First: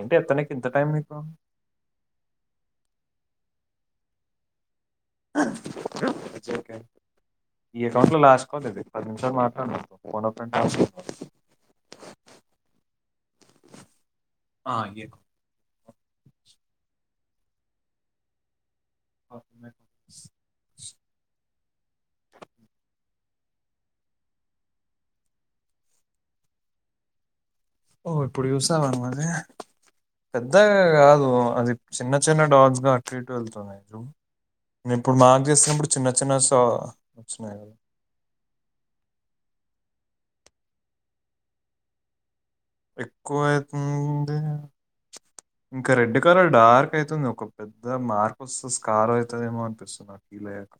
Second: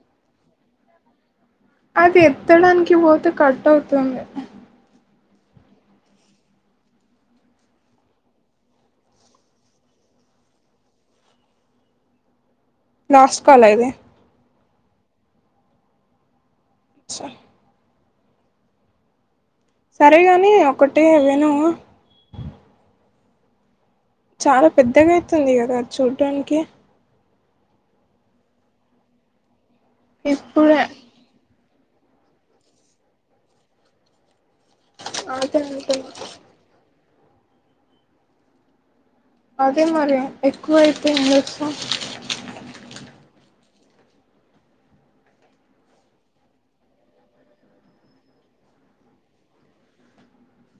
ఏంటి ఎత్తడాకి ఇంత టైంనికు పెత్తడానికి పోత కట్ అవుతుంది ఇట్స్ ఓకే ఈ అకౌంట్ లో లాస్ట్ కావాలి ఇది పది నిమిషాలు మాట్లాడ [unintelligible] లాస్ట్ కాల ఇతే ఆ ఇ అ లో ఉన్నాయి. సరే గాని ఒకటే అవేనా చాలా పెద్దగా అవుతుంది కదా అది చూడ్టానికి ఓ ఇప్పుడు చూసావాం అది ఇప్పుడే పెద్దగా కాదు అది చిన్న చిన్న డాగ్స్ గా అటుటు వెళ్తుంది న ఇప్పుడు మార్కు అదే చేసినప్పుడు చిన్న అంటున్నా చిన్న చ వచ్చినయి కదా అదే మరి ఎక్కువ అయితే నసం ఎక్కువ అయితుంది ఇంకా రెడ్ కలర్ డార్క్ అయితుంది ఒక పెద్ద మార్పుస్ స్కార్ అవుతుదేమో అనిపిస్తున్నారు మక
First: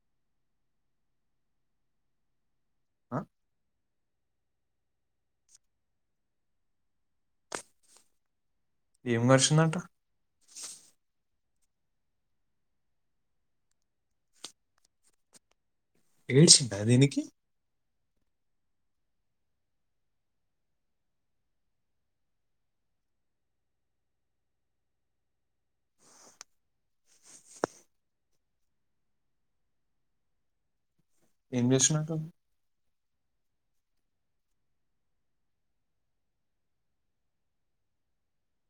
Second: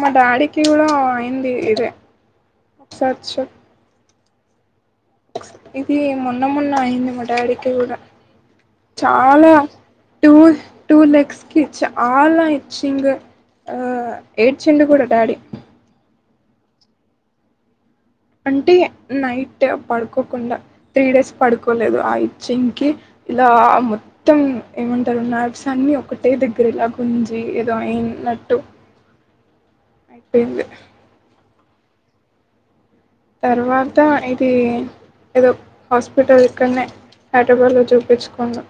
మా డాడీకి కూడా అయింది ఇదే ఆ? ఒకసారిచ్ ఇది మొన్న మొన్న అయియంది మా డాడీకి కూడా ఏం చాలా కరిచిందంట టూ టూ లక్స్కి ఇచ్చ ఆలా ఇచ్చంగ ఆ ఏయిడ్చండ్ కూడా డాడీ ఏడ్చంటా దీనికి అంటే నైట్ పడుకోకుండా త్రీ డేస్ పడుకోలేదు ఆ ఇచ్చింకి ఇలా మొత్తం ఏమంటారున్నారు సన్ని ఒకటే దగ్గర ఇలా గుంంచి ఏదో అయి నట్టు అయిపోంది ఏం చేస్తున్నట్ తర్వాత ఇది ఏదో హాస్పిటల్ ఇక్కడనే హైదరాబాద్లో చూపించుకున్నాం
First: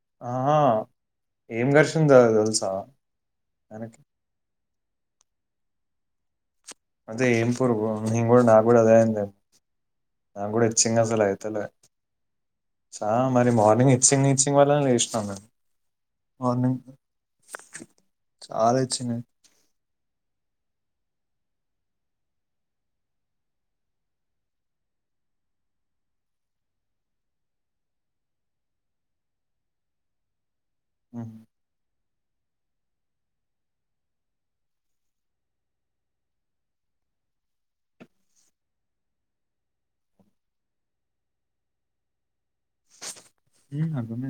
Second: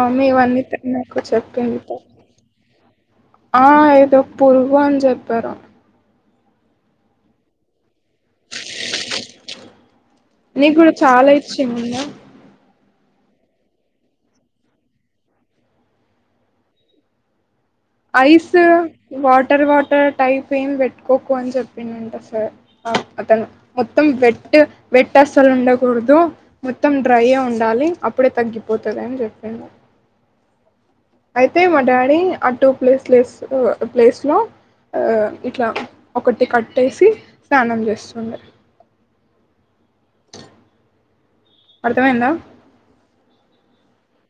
ఆ మీవన్నీ ఆహా నాకు ఏం చెప్పింది ఘర్షణ ద తెలుసా ఆ ఆయనకి ఏదో పురుగు అని చెప్పారు అదే ఏంపూర్ హింగూ నాగగు అదే అందే నీ కూడా చాలా ఇచ్చేంద చ మరి మార్నింగ్ ఇచ్చింగ్ ఇచ్చింగ్ వాళ్ళని లేసినాం మేము మార్నింగ్ ఐస్ చాలా ఇచ్చింగ్ అయి- వాటర్ వాటర్ టైప్ ఏం పెట్టుకోకు అని చెప్పింట సార్ అతను మొత్తం వెట్ వెట్ అస్సలు ఉండకూడదు మొత్తం డ్రైయ ఉండాలి అప్పుడే తగ్గిపోతుంది అని చెప్పడి ఉమ్ అయితే మా డాడీ ఆ టూ ప్లేస్లేస్ ప్లేస్ లో ఆ ఇట్లా ఒకటి కట్టేసి స్నానం చేస్తుండ అర్థం ఎందా ఇ అగమ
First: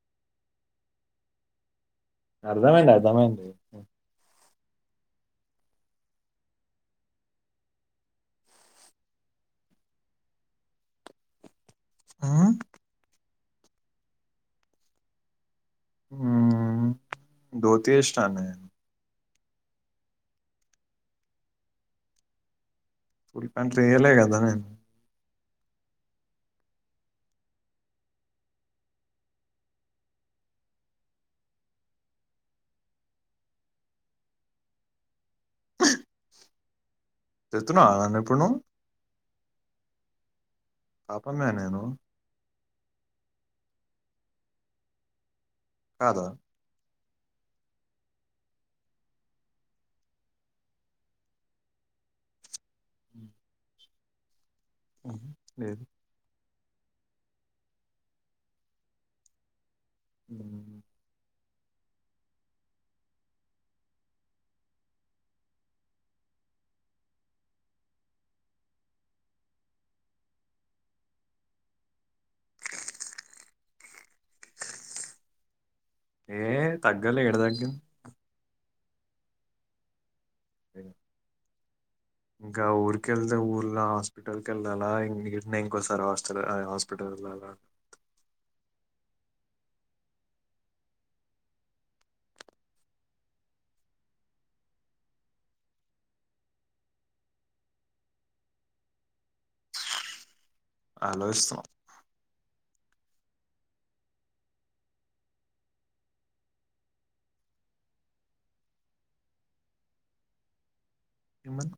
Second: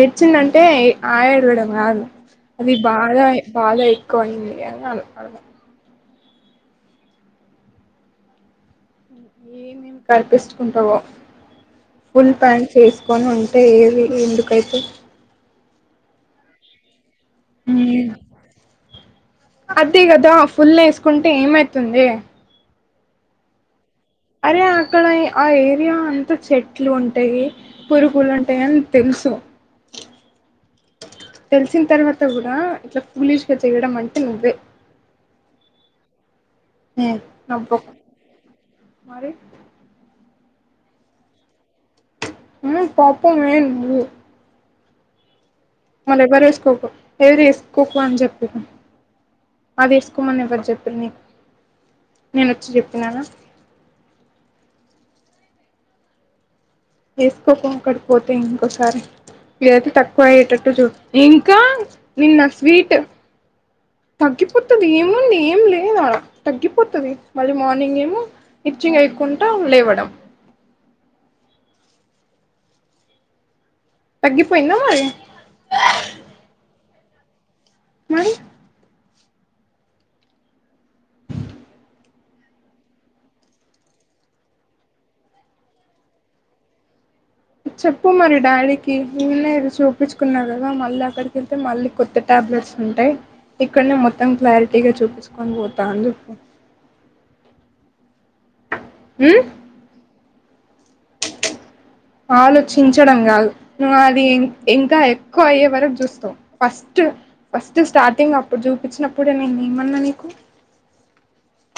ఏడ్చింది అంటే ఆయడం కాదు అది అర్థమైంది బాగా అర్థమైంది బాగా ఎక్కువ అయింది ఎను అడు ఏ మేము కనిపించుకుంటావో ఫుల్ ఉమ్ ప్యాంట్ వసుకొని ఉంటు అంటే ఏది ఎందుకైతే ద తీర్ష్టఠాన అదే కదా ఫుల్ వేసుకుంటే ఏమైతుంది ఫుల్ ప్యాంట్లు ఎయలే కదా అరే అక్కడ ఆ ఏరియా అంతా చెట్లు ఉంటయి పురుగులు ఉంటయి అని తెలుసు [inaudible] తెలిసిన్ తర్వాత కూడా ఇట్ల పూలిష్గా చేయడం అంటే నువ్వే నా బొక్క తిడుతున్నావా నన్ను ఇప్పుడు నువ్వు మరి పాపమే నేను ఉ పాపమే నువ్వు నా కాదా దగ్గర ఎస్కోకు ఎవరు ఎసుకోకు అని చెప్పిరు అదేసుకోమని ఎవరు చెప్పిరు నీకు నేనొచ్చి చెప్పినాన అ లేదు ఏసుకోకు అక్కడికి పోతే ఇంకోసారి ఇదైతే తక్కువ అయ్యేటట్టు ఉమ్, చూడు కా నిన్న స్వీట్ [inaudible] తగ్గిపోతది ఏముది ఏం లేదు ఆడ తగ్గిపోతది మళ్ళీ మార్నింగ్ ఏమో ఇచ్చింగ్ ఐ కుంటా లేవడం [inaudible] తగ్గి పొయిందా మరీ ఏ తగ్గలే ఏడ తగ్గిం మరి [inaudible] ఇంకా ఊరికెళ్తే ఊర్లో హాస్పిట ల్కెళ్ళాలా ఈన్నే ఇంకొసారి హాస్టల్ హాస్పిటల్ చెప్పు మరీ డాడీ కి ఈన్నే చూపిచ్చుకున్నా కదా మళ్ళీ అక్కడికెళ్తే మళ్ళీ కొత్త టాబ్లెట్స్ ఉంటై ఇక్కడ మొత్తం క్లారిటీగా చూపిచ్చుకోన్ పోతా అనిజెప్పు [inaudible] హు ఆలోచిస్తన్నమ్ చించడం కాదు నువ్వు అది ఇంకా ఎక్కువ అయ్యే వరకు చూస్తవ్ నా ఫస్ట్ ఫ స్ట్ స్టార్టింగ్ అప్పుడు చూపిచ్చినప్పుడే నేను ఏమన్నా నీకు ఏమన్న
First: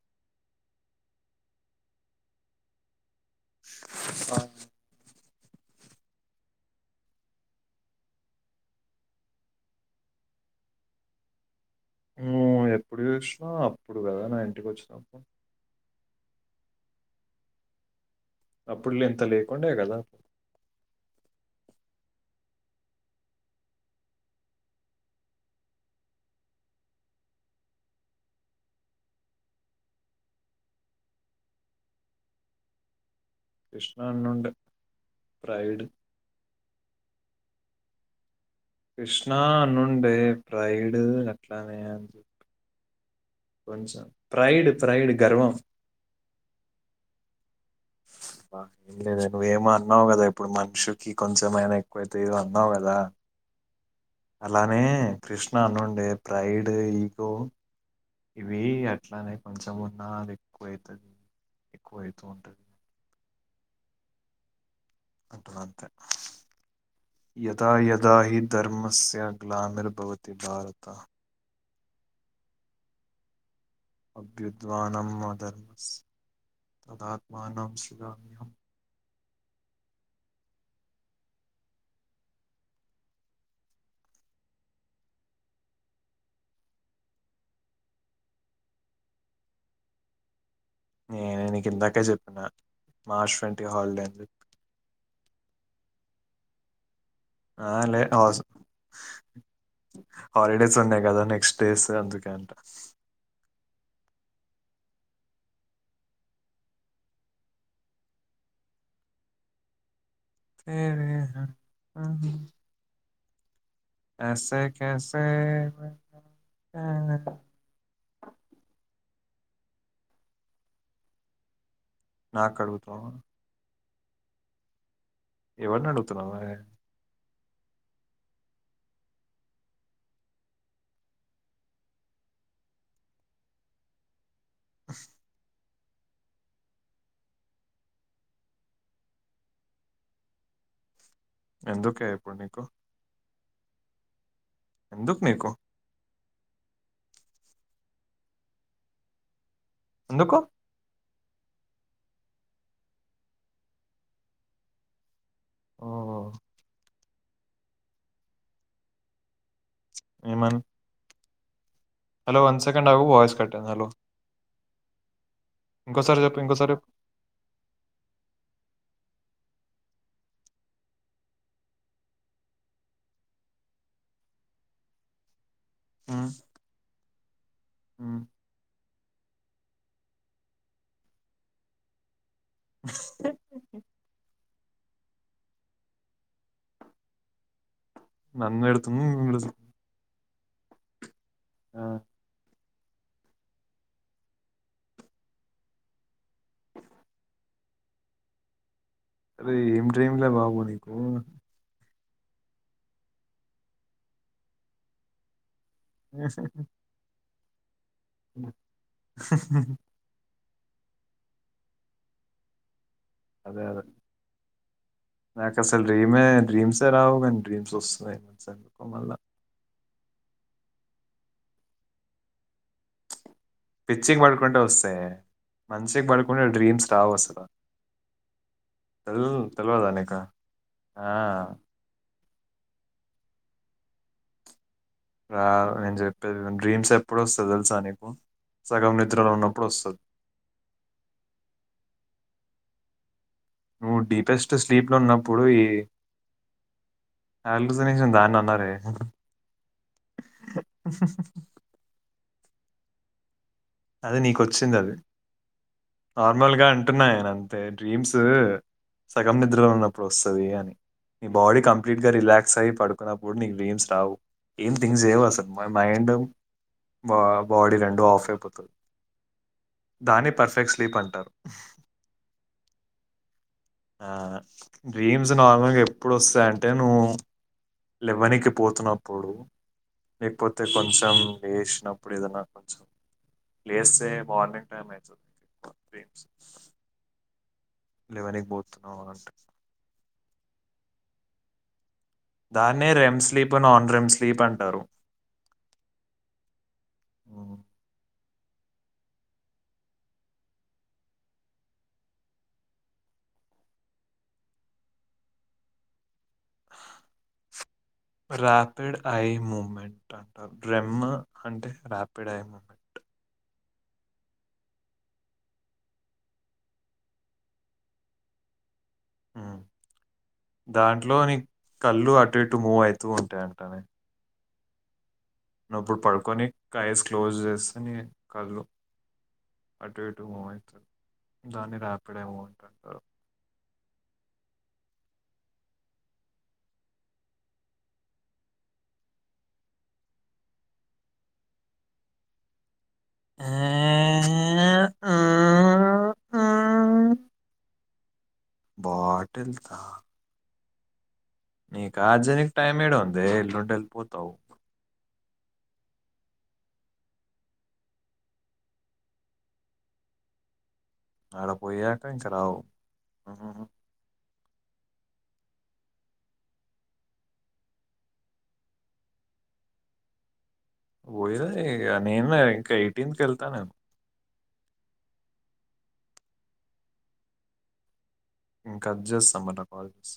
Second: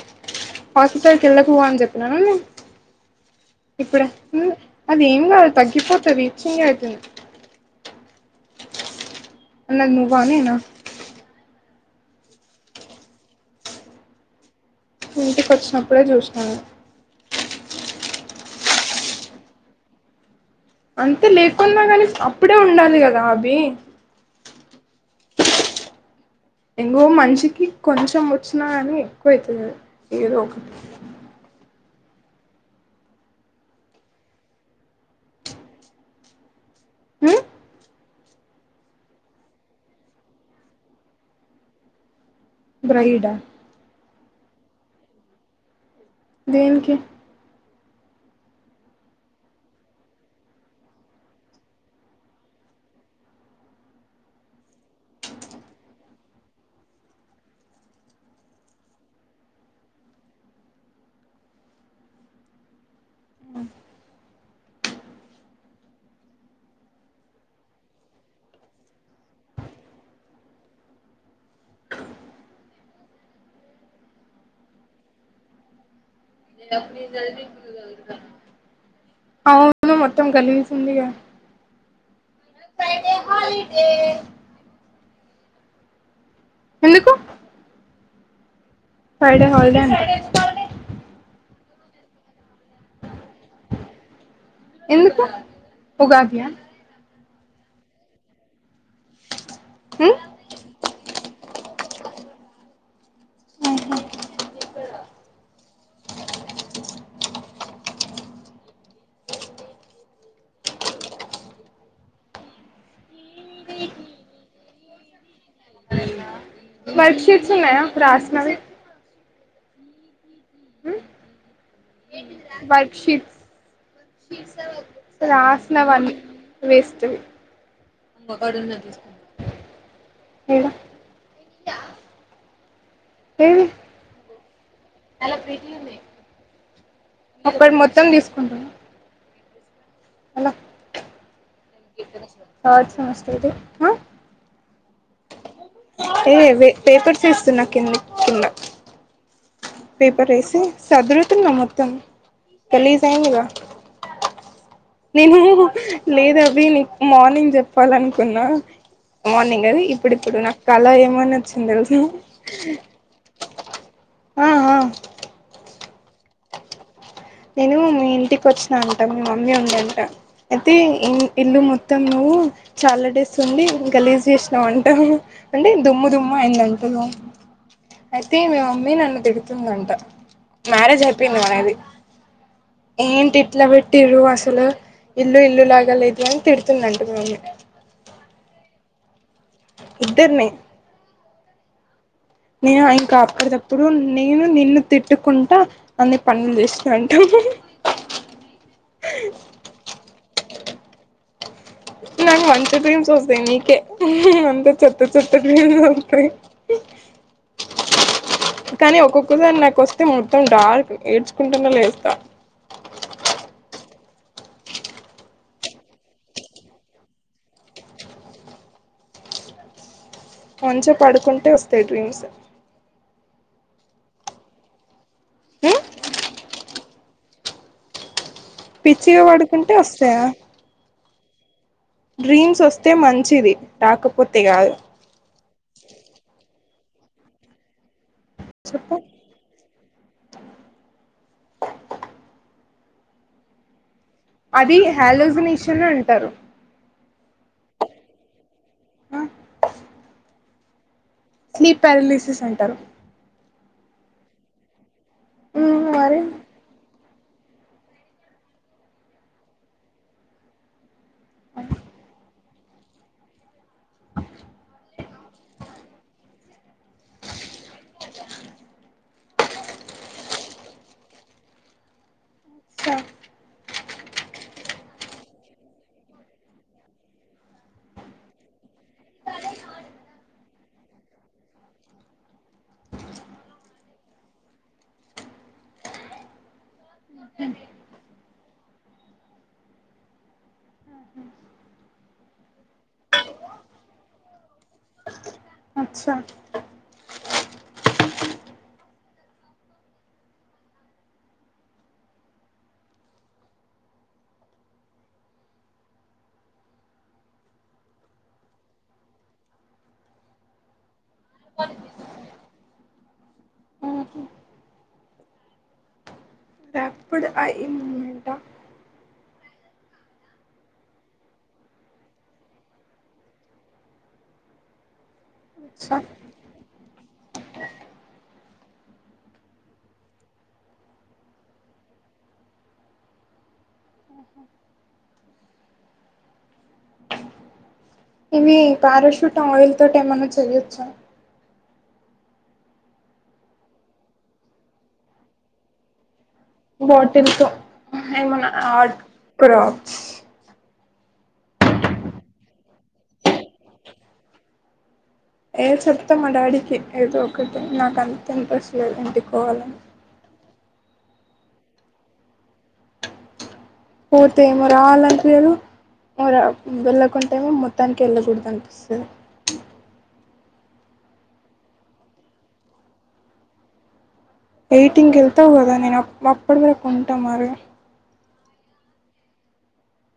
హాస్పిటల్కు ఎళ్ళకు అని జెప్పినాన నేను ఇప్పుడ అది ఏం కాదు తగ్గిపోతది ఇచ్చింగ్ ఐతుంది [inaudible] అన్నది నువ్వా నేనా నువ్వు ఎప్పుడు యూసినా అప్పుడు కదా నా ఇంటికి వచ్చ ఇంటికి వచ్చినప్పుడే చూసినను ఆప్పుడ్ల ఇంత లేేకండే గద ఇప్పుడే ఉండాలి కదా అబి ఇంగో మంచికి కొంచెం వచ్చినా గని ఎక్కువ అయితది ఏదో ఒకటి [inaudible] కృష్ణానుండే ప్రైడ్ హు కృష్ణా నుండే ప్రైడ్ అట్లనే అని బ్రైడ్ ఆ కొంచం ప్రైడ్ ప్రైడ్ గర్వం దేనికి స్ స్ ఏం లేదే నువ్వేమో అన్నావు కదా ఇప్పుడు మనిషికి కొంచెమైనా ఎక్కువైతే ఏదో అన్నావు కదా అలానే కృష్ణ అనుండే ప్రైడ్ ఈగో ఇవి అట్లానే కొంచెం ఉన్నది ఎక్కువవుతుది ఎక్కువ అవుతూ ఉంటది అంటవాంత యదా యదాహి ధర్మస్య్ గ్లామిర్భవతి భారతః అభ్యుద్వానమ్ అధర్మస్ తదాత్మానం సృజామ్యహం [unintelligible] అవును మొత్తం గలీజుందిగా ఫైడే హాలిడే ఎందుకు ఫైడే హల్డే అంట నేను నీకు ఇందాకే చెప్పిన మార్చ్ ట్వంటీ హాలిడే అని చెప్పి ఎందుకు ఉగాది ఆ ఆ లే ఆజు ఉమ్ హాలిడేస్ ఉన్నాయ్ గదా నెక్స్ట్ డేస్ అందుకే అంట ఉహు ఏ [unintelligible] అహు ఐసే కైసే బతా వర్క్ షీట్స్ ఉన్నాయా రాసినవి ఉమ్ నాక్ అడుగతావ్ ఎవరిని రాసినవన్ అడుగుతున్నావే వేస్ట్ వి ఏడ ఏది ఒక్క మొత్తం తీసుకుంటున అలొ ఎందుకే ఇప్పుడు నీకు [unintelligible] సోది అ ఎందుక్ నీకు ఏ వె పేపర్స్ ఏస్తున్న కింది కింద పేపర్ ఎందుకు ఏసి సదృ తున్న మొత్తం గలీజ్ అయిందిగా నేను హు ఓ లేదు అభి నీకు మార్నింగ్ చెప్పాలనుకున్నా మార్నింగ్ అది ఇప్పుడు ఇప్పుడు నా ఏమని కళ ఏమనొ హలో వన్ సెకండ్ ఆవు వాయిస్ కట్టై హలో ఆ ఆ ఇంకోసారి చెప్పు ఇంకోసారి ఎప్ నేను మీ ఇంటికి ఒచ్చినా అంట, మీ మమ్మీ ఉంది అంట, అయితే ఇ ఇల్లు మొత్తం నువ్. వు చాలా డేస్ ఉండి గలీజ్ చేసినావంటా అంటే దుమ్ము మ్మ్, దుమ్ము అయిందంతలో మ్మ్. అయితే మీ మమ్మి నన్ను దిడు తుందంట మ్యారేజ్ అయిపోయింది మనది ఏంటి ఇట్ల బెట్టిరు అస తలు ఇల్లు ఇల్లు లాగా లేదు అని తిడుతుందంట మీ మమ్మి నన్ ఇడుతున్ [unintelligible] ఇద్దర్ని ఆ నేను ఆ ఇంకా అప్పుడిదప్పుడు నేను నిన్ను తిట్టుకుంటా అన్ని పనుల్ చేస్సునంట అరే ఏం డ్రీంలే బాబు నీకూ నా మంచి డ్రీమ్స్ ఒస్తయ్ నీకే అంత చెత్త చెత్త డ్రీమ్ ఒత్తయ్ కానీ ఒక్కొక్కసారి నాకు ఒస్తే మొ త్తం డార్క్ ఏడ్చుకుంటనె లేస్తా అదే అదె నాకసలు డ్రీమే డ్రీమ్సే రావు గానీ డ్రీమ్స్ ఒస్సున్నయ్ సా మళ్ళ మంచ పడుకుంటే ఒస్తయ్ డ్రీమ్స్ పిచ్చిగ పడుకుంటే ఒస్తయే ఉమ్ మంచిగ్ పడుకుంటే డ్రీమ్స్ రావు అసల పిచ్చిగ వడుకుంటే ఒస్తయా ఆ డ్రీమ్స్ వస్తే మంచిది రాకపోతే కాదు రాదు నేను చెప్పేది విను డ్రీమ్స్ ఎప్పుడ వస్తది తెలుసా నీకు సగం చెప్పు నిద్రలో ఉన్నప్పుడు వస్తది నువ్వు డీపెస్ట్ అది స్లీప్లో ఉన్నప్పుడు ఈ హాలోజినేషన్ అంటారు అలుగుస్నేషన్ దాన్ని అనరే స్లీప్ ప్యారామిసిస్ అంటారు అది నీకొచ్చింది అది ఉమ్ మరి నార్మల్ గా అంటున్నాయ అంతే డ్రీమ్స్ ఊ సగం నిద్రలో ఉన్నప్పుడు వస్తది అని నీ బాడీ కంప్లీట్ గా రిలాక్స్ అయ్యి పడుకున్నప్పుడు నీకు డ్రీమ్స్ రావు ఏం థింగ్స్ ఏవు అసలు మన మైండ్ బాబ్ బాడీ రెడు ఆఫ్ అయిపోతది దాని పర్ఫెక్ట్ స్లీప్ అంటారు స ఆ డ్రీమ్స్ నార్మల్గా ఎప్పుడు వస్తాయంటే నువ్వు లెవనికి పోతున్నప్పుడు లేకపోతే కొంచెం వేసినప్పుడు ఏదన్నా కొంచెం లేస్తే మార్నింగ్ టైమ్ ఐతుంది [unintelligible] రీమ్స్ లేవనికి పోతున్నావ అంటే దాన్నే REM sleep non REM sleep అంటారు అచ్చా ఊ రాపిడ్ ఐ మూమెంట్ అంటరు బ్రెమ్ము అంటే rapid eye movement rapid eye movement ఊ దాంట్లో నీ కళ్ళు అటు ఇటు మూవ్ అయితూ ఉంటాయంటనే నుప్పుడు పడుకొని ఐస్ క్లోజ్ చేస్తాని కళ్ళు అటు ఇటు మూవ్ ఐతది దాన్ని రాపిడ్ ఏమో అంటుంటారు ఇవి పారాషూట్ ఆయిల్ తోటి ఏమన్నా చెయ్యొచ్చు ఆ బాటిల్ తో ఏమన్నా ఆర్ట్ బాటిల్ క్రాఫ్ట్స్ నీకా ఆజేనికి టైం ఏడ ఉందే ఎల్లుండి వెళ్ళిపోతావు ఏ చెప్తా మా డాడీకి ఏదో ఒకటి నాక అంత ఇంట్రెస్ట్ లేదు ఇంటికోవాలని అడ పోయాక ఇంక రావ్ ఊహు హూ పొతేమో రాలనిపియదు ఏమో రాప్ వెళ్ళకుంటేమో మొత్తానికి వెళ్ళకూడదు అనిపిస్తది పోయిద ఇగ నేను ఇంకా ఎయిటీన్ కి వెళ్తా నేను ఎయిటీన్ వెళ్తావు కదా నేను అప్పటి వరకుంట మరి ఇంకా జస్ ఆ మన కాల్ చేస్